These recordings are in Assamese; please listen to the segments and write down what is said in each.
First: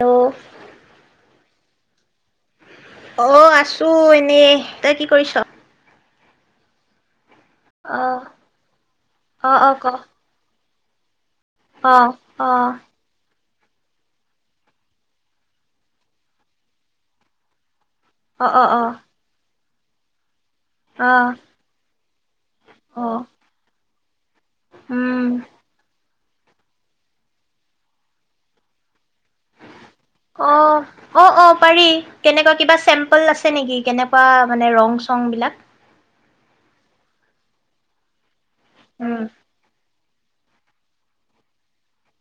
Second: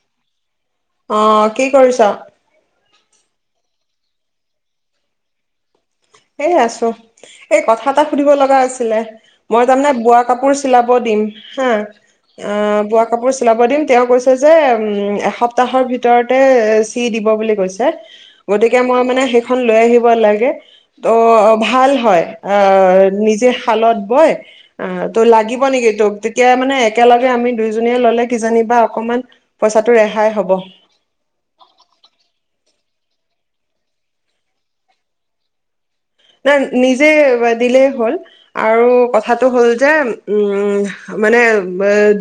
হেল্ল' অ কি কৰিছা? অ আছো এনেই তই কি কৰিছ? এ আছো। এই কথা এটা অ' সুধিব লগা আছিলে অ' মই অ' ক তাৰমানে বোৱা কাপোৰ চলাব দিম হা অ বোৱা কাপোৰ চলাব দিম তেওঁ কৈছে যে এসপ্তাহৰ ভিতৰতে চি দিব বুলি কৈছে। অ' অ' গতিকে অ' মই মানে শেষ এখন লৈ আহিব লাগে। অ ভাল হয়, আহ অ' নিজে শালত বয়। অহ ত উম লাগিব নেকি তোক? এতিয়া মানে একেলগে আমি দুইজনীয়ে ল'লে কিজানিব বা অকণমান অহ অহ অহ পাৰি কেনেকুৱা কিবা চেম্পল আছে নেকি কেনেকুৱা মানে ৰং চং বিলাক? অহ নিজে দিলে হ'ল আৰু উম কথাটো হ'ল যে উম মানে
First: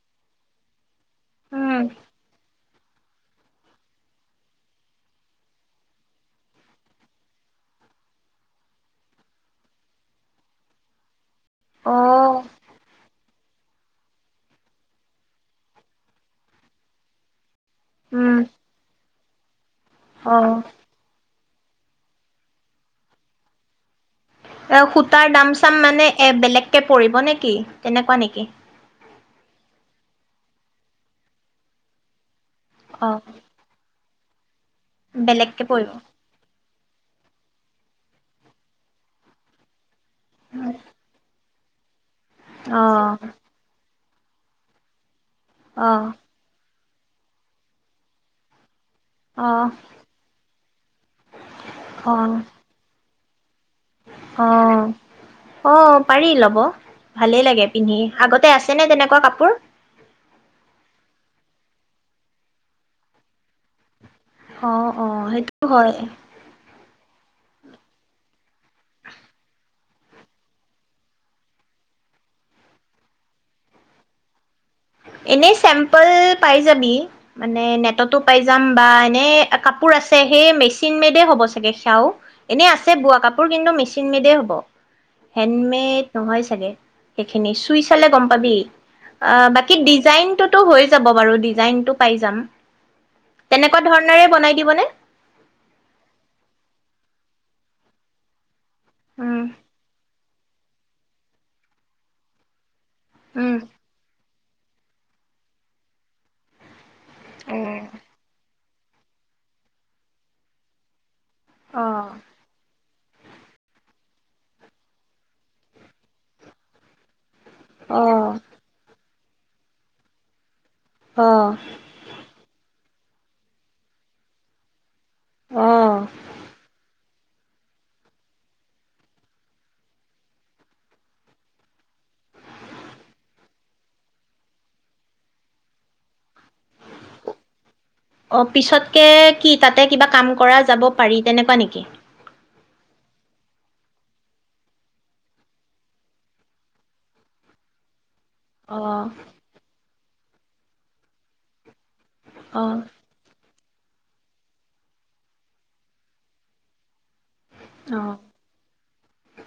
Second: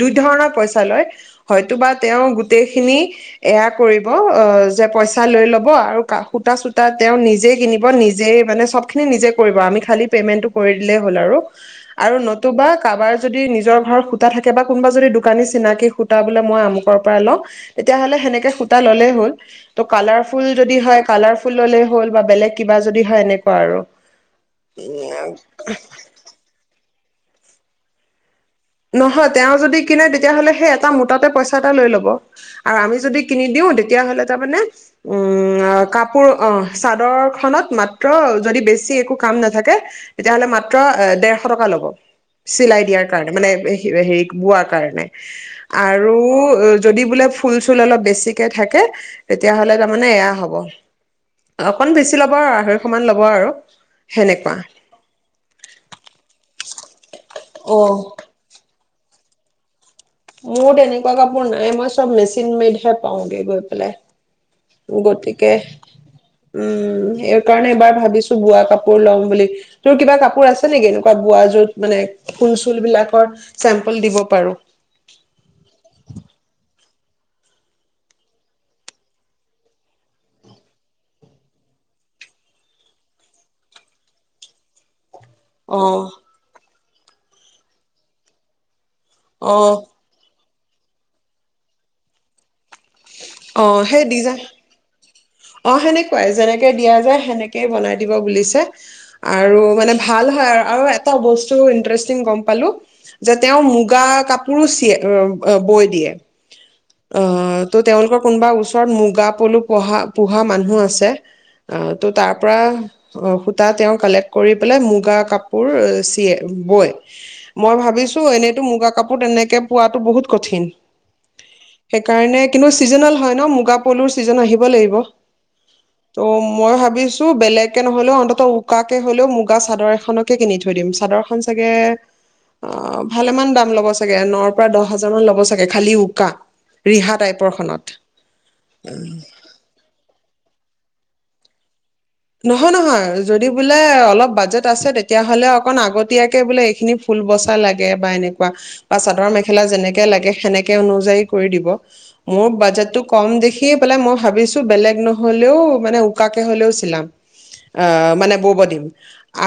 দুই ধৰণৰ পইচা লয়। হয়তো উম বা তেওঁ গোটেই এইখিনি এয়া কৰিব অ যে পইচা লৈ ল'ব আৰু সূতা চুতা তেওঁ নিজে কিনিব নিজে মানে চব এইখিনি নিজে কৰিব আমি খালি পে'মেণ্টটো কৰি দিলেই হ'ল আৰু আৰু অ' নতুবা কাবাৰ যদি নিজৰ ঘৰৰ সূতা থাকে বা কোনোবা যদি দোকানী চিনাকি সূতা বোলে মই আমুকৰ পৰা লও তেতিয়াহলে উম হেনেকে সূতা ল'লেই হ'ল। [unintelligible] তঅ কালাৰফুল অ' যদি হৈ কালাৰ ফুল ললে হ'ল বা বেলেগ কিবা যদি হয় এনেকুৱা আৰু এ সূতাৰ দাম চাম মানে এ বেলেগ তে পৰিব নেকি তেনেকুৱা নেকি নহয় তেওঁ যদি কিনে, তেতিয়াহ'লে সেই এটা মোটাকে পইচা এটা লৈ ল'ব। আৰু আমি অ' যদি কিনি দিওঁ তেতিয়াহ'লে তাৰ মানে উম বেলেগকে অহ‌ পৰিব কাপোৰ অহ চাদৰখনত মাত্ৰ যদি বেছি একো কাম নাথাকে তেতিয়াহ'লে মাত্ৰ ডেৰ এশ টকা ল'ব। চিলাই দিয়াৰ অ' কাৰণে মানে হিৰে হিক বোৱাৰ কাৰণে। অ' আৰু যদি বোলে ফুল - চুল অলপ বেছিকে থাকে।। অ' তেতিয়াহ'লে তাৰমানে এয়া হব। অকন বেছি ল'ব অ' আৰু আঢ়ৈশ মান ল'ব।। হ'ব আৰু, সেনেকুৱা। অ' অ' পাৰি ল'ব। ভালে লাগে পিন্ধি অ আগতে আছে নে তেনেক।। কোৱা কাপোৰ? মোৰ তেনেকুৱা কাপোৰ নাই মই চব মেচিন মেইডহে পাওঁগে গৈ অ', পেলাই। অ', গতিকে সেইটো হয় উম [inaudible] সেই কাৰণে এবাৰ ভাবিছোঁ বোৱা কাপোৰ লম বুলি। তোৰ কিবা কাপোৰ আছে নেকি, এনেকুৱা বোৱা যত মানে ফুল - চুল বিলাকৰ চেম্পল দিব পাৰোঁ। এনেই চেম্পল পাই যাবি মানে নেটতো পাই যাম বা এনে চেম্পিল পাই যাবি। মানে নেটতো পাই যাম বা এনে কাপোৰ আছে। সেই মেচিন মেডে হ'ব চাগে সেয়াও, এনেই আছে বোৱা কাপোৰ কিন্তু মেচিন মেডেই হ'ব। অ হেণ্ডমেড নহয় চাগে সেইখিনি চুই চালে গম পাবি। অহ। ডিজাইনটো টো হৈ যাব বাৰু, ডিজাইনটো পায় যাম। অ তেনেকুৱাঁ সেই ধৰণৰে ডিজাইন বনাই দিবনে? অ' সেনেকুৱাই, যেনেকে দিয়া যায় সেনেকেই বনাই দিব বুলিছে। উম, আৰু মানে ভাল। হয় আৰু এটা বস্তু ইন্টাৰেষ্টিং গম পালোঁ। যে উম, তেওঁ মুগা কাপ [unintelligible] বৈ দিয়ে। অ-হ, তো তেওঁলোকৰ কোনোবা ওচ মুগা পলু পোহা পোহা মানুহ আছে। অ', ত' তাৰ পৰা সূতা তেওঁ কালেক্ট কৰি পেলাই মুগা কাপোৰ চিয়ে, বয়। মই ভাবিছোঁ অ', এনেইতো মুগা কাপ পোৰ তেনেকে পোৱাতো বহুত কঠিন। অ' চিজনেল হয় ন, মুগা পলুৰ ছিজন আহিব লাগিব। অ'। ত' মই ভাবিছ তু, বেলেগকে নহলেও অন্তত উকাকে হলেও মুগা চাদৰ এখনকে কিনি থৈ দিম। চাদৰ খন চাগে অ ভালেমান দাম ল'ব চাগে, নৰ পৰা দহ হাজাৰ মান ল'ব চাগে, খালি উকা। ৰিহা টাইপৰ খনত অ পিছতকে কি তাতে কিবা কাম কৰা যাব পাৰি, তেনেকুৱা নেকি? নহয়- নহয়, যদি বোলে অলপ বাজেট আছে, তেতিয়াহ'লে অকন আগতীয়াকে বোলে এইখিনি ফুল বচা লাগে, বা এনে কুৱা। অ বা চাদৰ মেখেলা যেনেকে লাগে সেনেকে অনুযায়ী কৰি দিব। মোৰ অ বাজেটটো কম দেখি সেই পেলাই মই ভাবিছোঁ বেলেগ নহ'লেও মানে উকাকে হ'লেও চিলাম। অ অ মানে বোৱ দিম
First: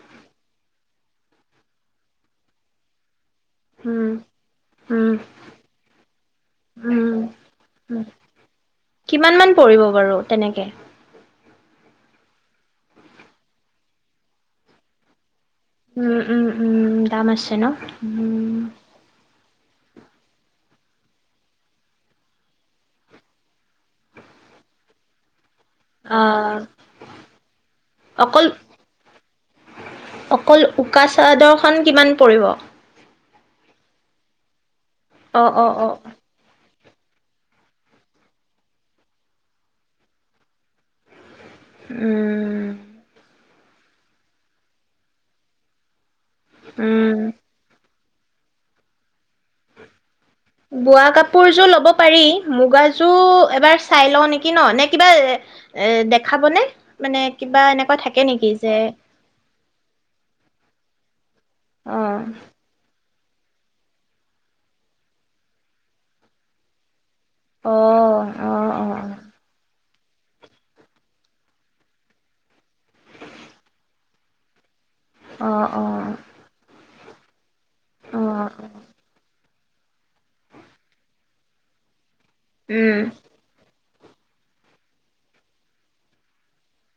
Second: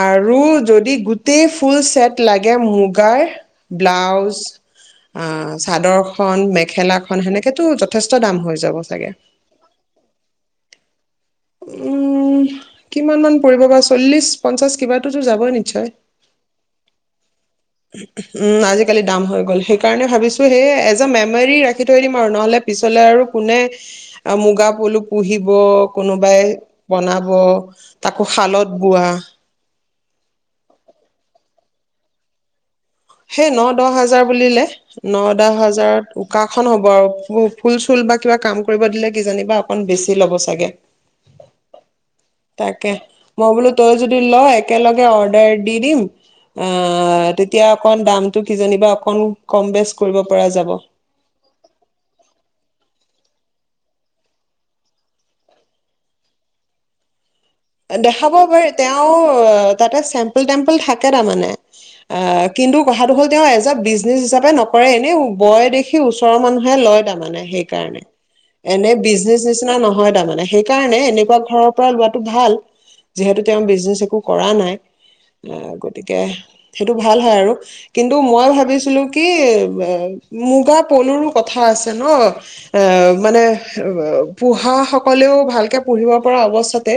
আৰু যদি গোটেই ফুল চেট লাগে মুগাৰ। উম ব্লাউজ, উম আহ চাদৰখন, উম মেখেলাখন সেনেকেতো উম যথেষ্ট দাম হৈ যাব চাগে! কিমান মান পৰিব বাৰু তেনেকে? উমম কিমান মান পৰিব বা চল্লিশ পঞ্চাশ কিবাটোতো যাব ন উম উম উম দাম আছে ন উম আজিকালি দাম হৈ গ'ল সেইকাৰণে ভাবিছোঁ সেয়ে এজ এ মেমৰী ৰাখি থৈ দিম আৰু নহ'লে পিছলৈ আৰু কোনে মুগা পলু পুহিব অ কোনোবাই বনাব, তাকো অকল শালত বোৱা। অকল উকা চাদৰখন কিমান পৰিব? সেই ন দহ হাজাৰ বুলিলে অ ন-দহ অ অ হাজাৰত উকাখন হ [unintelligible] ফুল চুল বা কিবা কাম কৰিব দিলে কিজানিবা অকন বেছি ল'ব চাগে। উম তাকে। মই বোলো তই যদি ল একেলগে অৰ্ডাৰ দি দিম উম অ' তেতিয়া [unintelligible] দামটো কিজানিবা অকণ কম বেছ বোৱা কাপোৰ যোৰ ল'ব পাৰি, মুগা [unintelligible] এবাৰ চাই লওঁ নেকি ন নে কিবা এ এ দেখাব নে? মানে কিবা এনেকুৱা থাকে দেখাব নেকি পাৰি যে তেওঁ আ তাতে চেম্পল-টেম্পল থাকে তাৰমানে অ কিন্তু কথাটো হ'ল তেওঁ এজ এ বিজনেছ হিচাপে নকৰে এনেই বয় দেখি ওচৰৰ মানুহে লয় দাম। মানে সেইকাৰণে। অ', অ', এনে বিজনেচ নিচিনা নহয় [unintelligible] সেইকাৰণে এনেকুৱা ঘৰৰ পৰা লোৱাটো ভাল যিহেতু তেওঁ বিজনেচ একো কৰা নাই অ', আহ অ', গতিকে সেইটো ভাল হয় আৰু কিন্তু মই অ', ভাবিছিলো কি [unintelligible] মুগা পলুৰো কথা আছে ন! আ উম, মানে [unintelligible] পো়হাসকলেও ভালকে পুহিব পৰা অৱস্থাতে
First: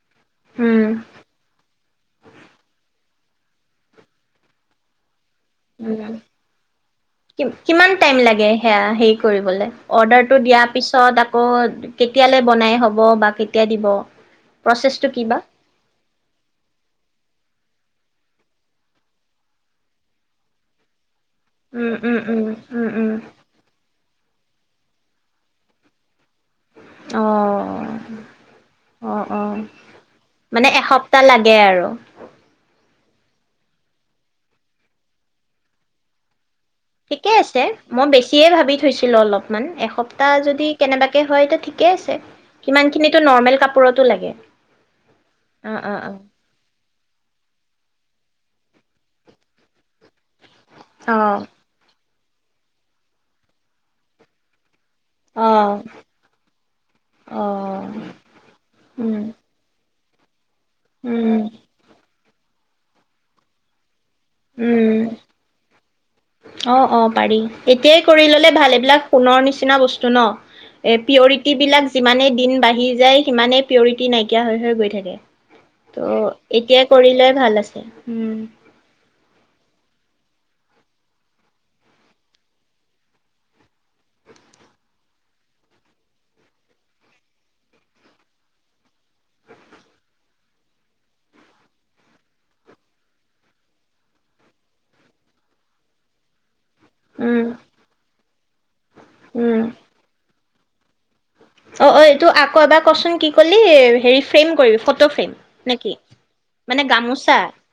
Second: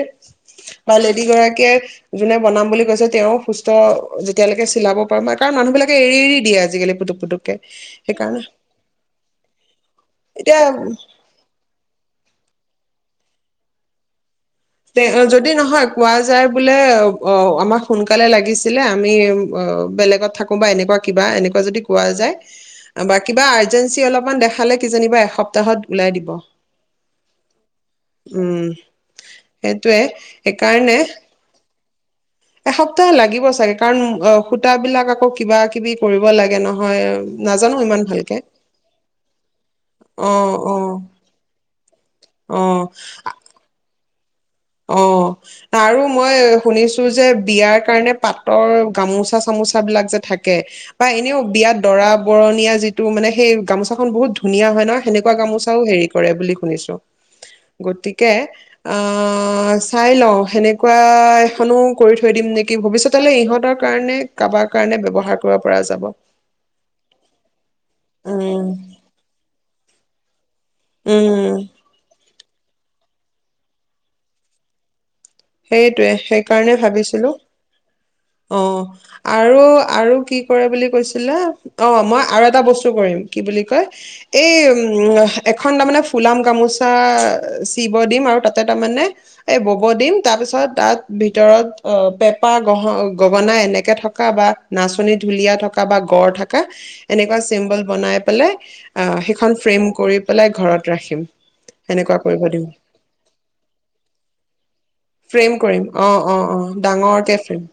বা উম, লেডি গৰাকীয়ে জোনে বনাম বুলি কৈছে তেওঁ সুস্থ যেতিয়ালৈকে চিলাব পাৰো কাৰণ মানুহ বিলাকে এৰি এৰি দিয়ে আজিকালি পুটুক উম, পুটুককে কিমান টাইম সেইকাৰণে লাগে হেয়া হেৰি কৰিবলে? অৰ্ডাৰটো দিয়াৰ এতিয়া পিছত আকৌ কেতিয়ালৈ বনাই হব বা কেতিয়া দিব? প্ৰচেছটো কি [unintelligible] বা? যদি নহয় কোৱা যায় বোলে অ আমাক সোনকালে লাগিছিলে আমি অ বেলেগত থাকো বা এনেকুৱা কিবা এনেকুৱা যদি উম, কোৱা উম, যায়, উম, উম, উম, বা কিবা আৰজেঞ্চি অলপমান খালে কিজানিবা এসপ্তাহত ওলাই দিব অ উম অ অ সেইটোৱে সেইকাৰণে এৰো এসপ্তাহ লাগিব চাগে কাৰণ অ সূতাবিলাক আকৌ কিবা কিবি কৰিব লাগে ন ঠিকেই আছে মই বেছিয়েই ভাবি থৈছিলো অলপমান এসপ্তাহ অ যদি অ কেনেবাকে হয় এতিয়া ঠিকেই আছে অ ইমানখিনিত নৰমেল কাপোৰত লাগে অ অ', অ', আৰু অ', মই শুনিছো যে বিয়াৰ কাৰণে পাত তৰ গামোচা চামোচা বিলাক যে থাকে কে বা অ', এনেও বিয়াত দৰা বৰণীয়া যিটো মানে সেই গামোচা খন বহুত ধুনীয়া হয় ন সেনেকুৱা অ'। গামোচাও হেৰি কৰে বুলি শুনিছো অ', গতিকে আহ উম, আঁচ ঠাইল সেনেকুৱা উম, এখনো কৰি থ থৈ দিম নেকি ভৱিষ্যতলৈ ইহঁতৰ কাৰণে কাৰবাৰ উম। কাৰণে ব্যৱহাৰ কৰা পৰা যাব অ অ পাৰি এতিয়াই কৰি ল'লে উম ভাল এইবিলাক সোণৰ নিচিনা বস্তু চুন এ উম পিউৰিটি বিলাক যিমানেই দিন বাঢ়ি যায় সিমানে পিউৰিটি নাইকিয়া হৈ হৈ গৈ থাকে সেইটোৱে ত' সেইকাৰণে এতিয়াই কৰিলে ভাবিছিলো ভাল আছে উম, অ আৰু আৰু কি কৰে বুলি কৈছিলে অঁ মই আৰু এটা বস্তু কৰিম কি বুলি কয় এই এখন তাৰমানে ফুলাম গামোচা চিব দিম আৰু তাতে তাৰমানে এই বব দিম তাৰ পিছত তাত ভিতৰত অ পেপা গহ গগনা এনেকে থকা বা নাচনী ঢুলীয়া থকা বা গঁড় থাকা কা এনেকুৱা উম, চিম্বল বনাই পেলাই আহ সেইখন উম। ফ্ৰেম কৰি পেলাই ঘৰত ৰাখিম অ অ সেনেকুৱা এইটো কৰিব আকৌ দিম এবাৰ কচোন কি কলি হেৰি ফ্ৰেম কৰিবি ফটো ফ্ৰেম কৰিম অ অ অ মানে ডাঙৰকে গামোচা ফ্ৰেম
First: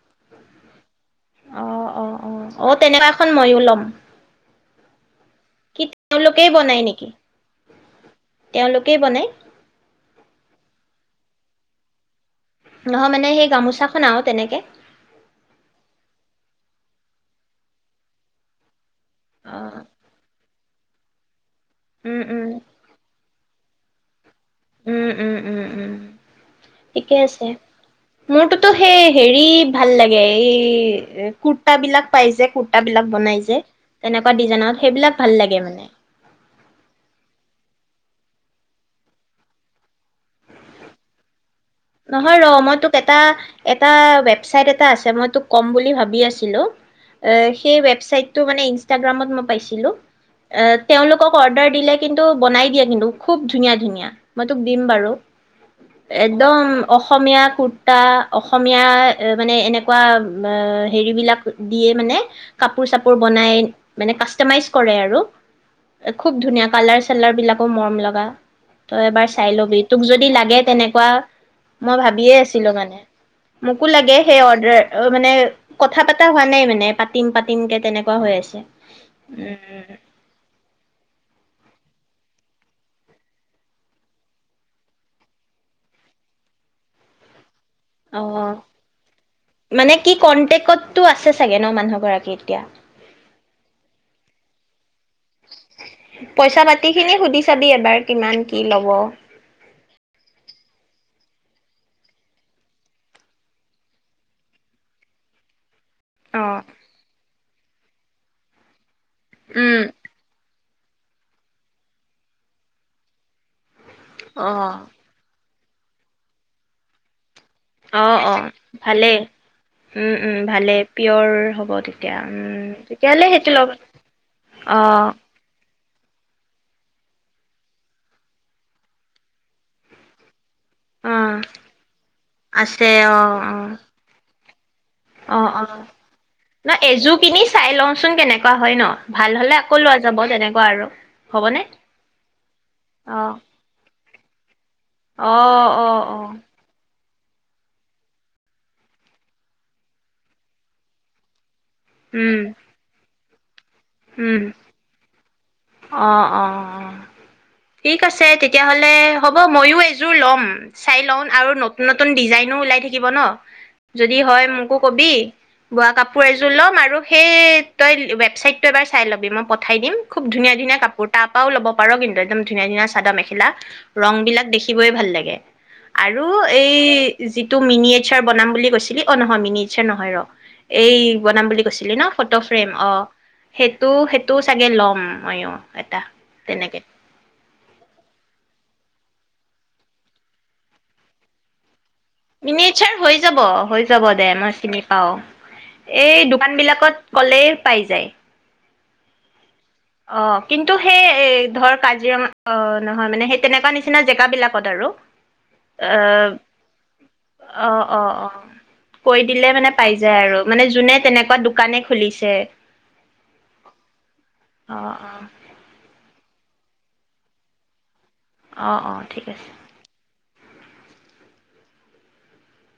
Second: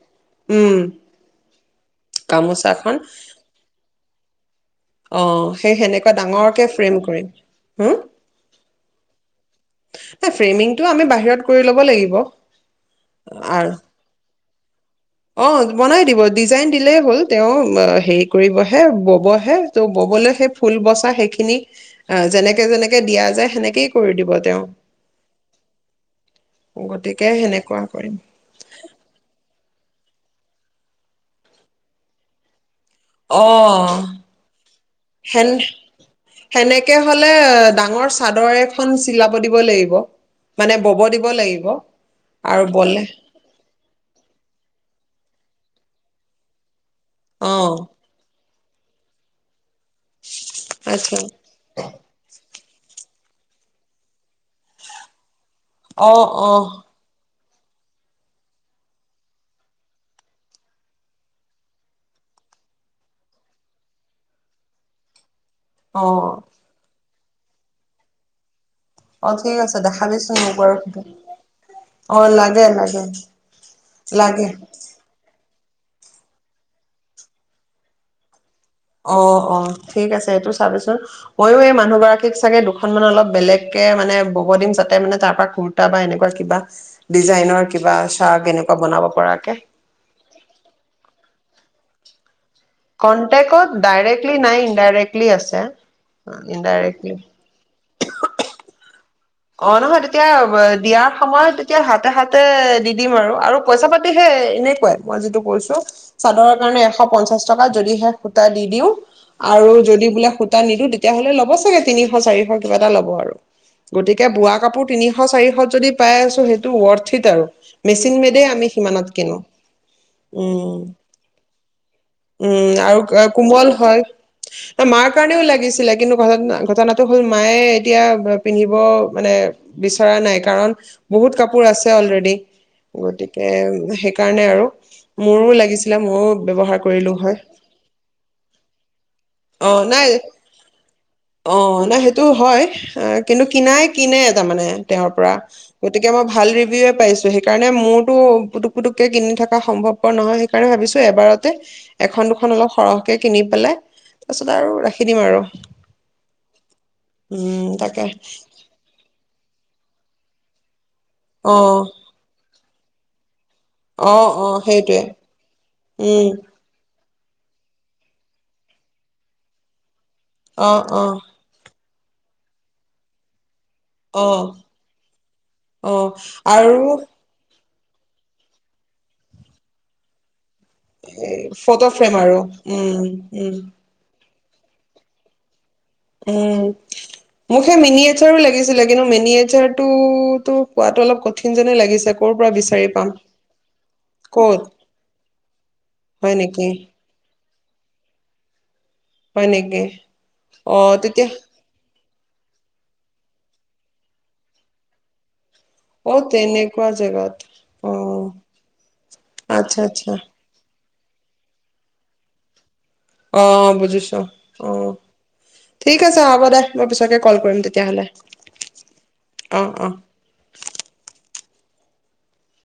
উম অ', অ', অ', অ', গামোচাখন তেনেকুৱা এখন ময়ো ল'ম। অ সেই কি সেনেকুৱা তেওঁলোকেই ডাঙৰকে বনাই ফ্ৰেম নেকি কৰিম হুম তেওঁলোকেই বনাই উফ ফ্ৰেমিংটোটো আমি বাহিৰত কৰি ল'ব লাগিব নহয় মানে সেই গামোচাখন আৰু তেনেকে অ বনাই দিব ডিজাইন দিলেই হ'ল তেওঁ হেৰি কৰিব হে হে ব'ব হে অ', তেও ব'বলৈ সেই ফুল বচা সেইখিনি অ উম, উম, যেনেকে যেনেকে দিয়া যায় সেনেকে কি কৰি দিব তেওঁ উম উম উম উম ঠিকে গতিকে আছে সেনেকুৱা কৰিম। মোৰটোতো সেই হেৰি ভাল লাগে এই কুুৰ্তাবিলাক পাইছে কু অ সেইবিলাক ভাল সেন লাগে মানে। সেনেকে হ'লে ডাঙৰ চাদৰ এখন চিলাব দিব লাগিব মানে বব দিব লাগিব নহয় ৰ আৰু মই তোক বলে এটা এটা ৱেবচাইট এটা আছে মই তোক ক'ম বুলি ভাবি আছিলো অ', সেই ৱেবছাইট ত মানে ইনষ্টাগ্ৰামত মই পাইছো পাইছিলো এ আচ্ছা তেওঁলোকক অৰ্ডাৰ দিলে কিন্তু বনাই দিয়ে কিন্তু খুব ধুনীয়া ধুনীয়া মই তোক দিম বাৰু অ একদম অ'। অসমীয়াত কুুৰ্তা অসমীয়া মানে এনেকুৱা হেৰিবিলাক দিয়ে মানে কাপোৰ চাপোৰ বনাই মানে কাষ্টমাইজ কৰে আৰু অ এ খুব ধুনীয়া কালাৰচ চেলাৰ বিলাকো মৰম লগা তই এবাৰ অ চাই ঠিক আছে ল'বি তোক যদি দেখাবিচোন মোক লাগে বাৰু সেইটো তেনেকুৱা মই অ ভাবিয়ে লাগে আছিলো মানে লাগে মোকো লাগে সেই অৰ্ডাৰ মানে কথা পতা হোৱা নাই মানে পাতিম পাতিম কে তেনেকুৱা হৈ আছে অ অ উম ঠিক আছে এইটো চাবিচোন ময়ো এই মান মানুহ গৰাকীক চাগে দুখন মান অলপ বেলেগ কে মানে বব দিম যাতে মানে তাৰ পৰা কুুৰ্তা বা এনেকুৱা কিবা ডিজাইনৰ কিবা অ চাৰ্ট এনেকুৱা বনাব পৰাকে মানে কি কনটেকতটো আছে চাগে নহ মানুহগৰাকীত কনটেকত ডাইৰেক্টলি নাই ইনডাইৰেক্টলি আছে পইচা পাতি খিনি সুধি চাবি এবাৰ ইনডাইৰেক্টলি কিমান কি ল'ব অ নহয় তেতিয়া দিয়াৰ সময়ত তেতিয়া হাতে হাতে দি দিম আৰু আৰু পইচা পাতিহে এনেকুৱাই মই যিটো কৈছো চাদৰৰ অ', কাৰণে এশ পঞ্চাশ চকা যদি হে সূতা দি দিওঁ- আৰু উম, যদি বোলে- দুটা নিদো তেতিয়াহ'লে ল'ব চাগে তিনিশ চাৰিশ কিবা এটা ল'ব আৰু- গতিকে বোৱা অ', কাপোৰ তিনিশ চাৰিশ- যদি পাই আছো সেইটো ৱৰ্থিত আৰু মেচিন অ', মেডে অ', আমি সিমানত ভালেই। কিনো উম, উম, উ ভালে পিয়ৰ হ'ব তেতিয়া উ উম, আৰু তেতিয়াহ'লে সেইটো কোমল লগ হয় মাৰ অ', কাৰণেও লাগিছিলে কিন্তু ঘৰত না- ঘটনাটো হ'ল মায়ে এতিয়া- পিন্ধিব মানে বিচৰা নাই- কাৰণ অ', বহুত কাপোৰ আছে অলৰেডি আছে অ', গতিকে অ', সেইকাৰণে আৰু- অ মোৰো অ লাগিছিলে ময়ো ন ব্যৱহাৰ কৰিলো এযোৰ হয়। কিনি চাই লওঁচোন কেনেকুৱা হয় ন ভাল হ'লে অ আকৌ লোৱা নাই যাব তেনেকুৱা আৰু অ হ'বনে সেইটো হয় আহ, অ? কিন্তু নাই কিনে তাৰমানে তেওঁৰ পৰা অ', অ', গতিকে মই অ', ভাল ৰিভিউয়ে পাইছো। সেইকাৰণে মোৰোটো পুটুক পুটুকে কিনি থকা সম্ভৱপৰ নহয় সেইকাৰণে ভাবিছোঁ এবাৰত - এখন উম, দুখন অলপ সৰহকে- কিনি পেলাই- উম, তাৰপিছত আৰু ৰাখি দিম আৰু অ', অ', অ'। উম ঠিক তাকে- আছে তেতিয়াহলে হ'ব মইয়ো এইযোৰ ল'ম। চাই লও আৰু অ নতুন নতুন ডিজাইনো ওলাই থাকি- কিব ন অ যদি হয় অ মোকো সেইটোৱে কবি বোৱা কাপোৰ উম এযোৰ ল'ম আৰু- সেই তই ৱেবছাইট- ত এবাৰ চাই ল'বি মই পঠাই দিম। খুব ধুনীয়া অ ধুনীয়া অ কাপোৰ তাৰ পৰাও ল'ব- পাৰ কিন্তু একদম ধুনীয়া ধুনীয়া চাদৰ মেখেলা- ৰং অ বিলাক দেখিবই ভাল লাগে অ আৰু এই যি- তো মিনি এচাৰ বনাম বুলি কৈছিলি অ নহয় মিনি এচাৰ নহয় ৰ- এই বনাম বুলি ফটো কৈছিলি ন ফ্ৰেম আৰু ফটো ফ্ৰেম অ উম উম। সেইটো সেইটো চাগে ল'ম মইয়ো। উম মোক সেই মিনি এছাৰো লাগিছিলে কিন্তু মিনি এচাৰ টো তো কোৱাটো অলপ কঠিন যেনে লাগিছে। ক'ৰ পৰা বিচাৰি মিনীয়াচাৰ পাম হৈ যাব হৈ যাব দে মই ক'ত চিনি পাওঁ এই হয় দোকান নেকি বিলাকত ক'লেই- পাই যায়। হয় নেকি অ কিন্তু অ সেই এ তেতিয়া এই ধৰ কাজিৰঙা- অঁ নহয় মানে সেই তেনেকুৱা নিচিনা জেগা বিলাকত আৰু অ অঁ তেনেকুৱা জেগাত অঁ অ অঁ অঁ কৈ দিলে মানে আচ্ছা পাই আচ্ছা যায় আৰু মানে যোনে তেনেকুৱা দোকানে খুলিছে। অ' বুজিছো অ' অ' ঠিক আছে হ'ব দে মই পিছতে কল কৰিম তেতিয়াহ'লে অ' অ' ঠিক আছে। অ অ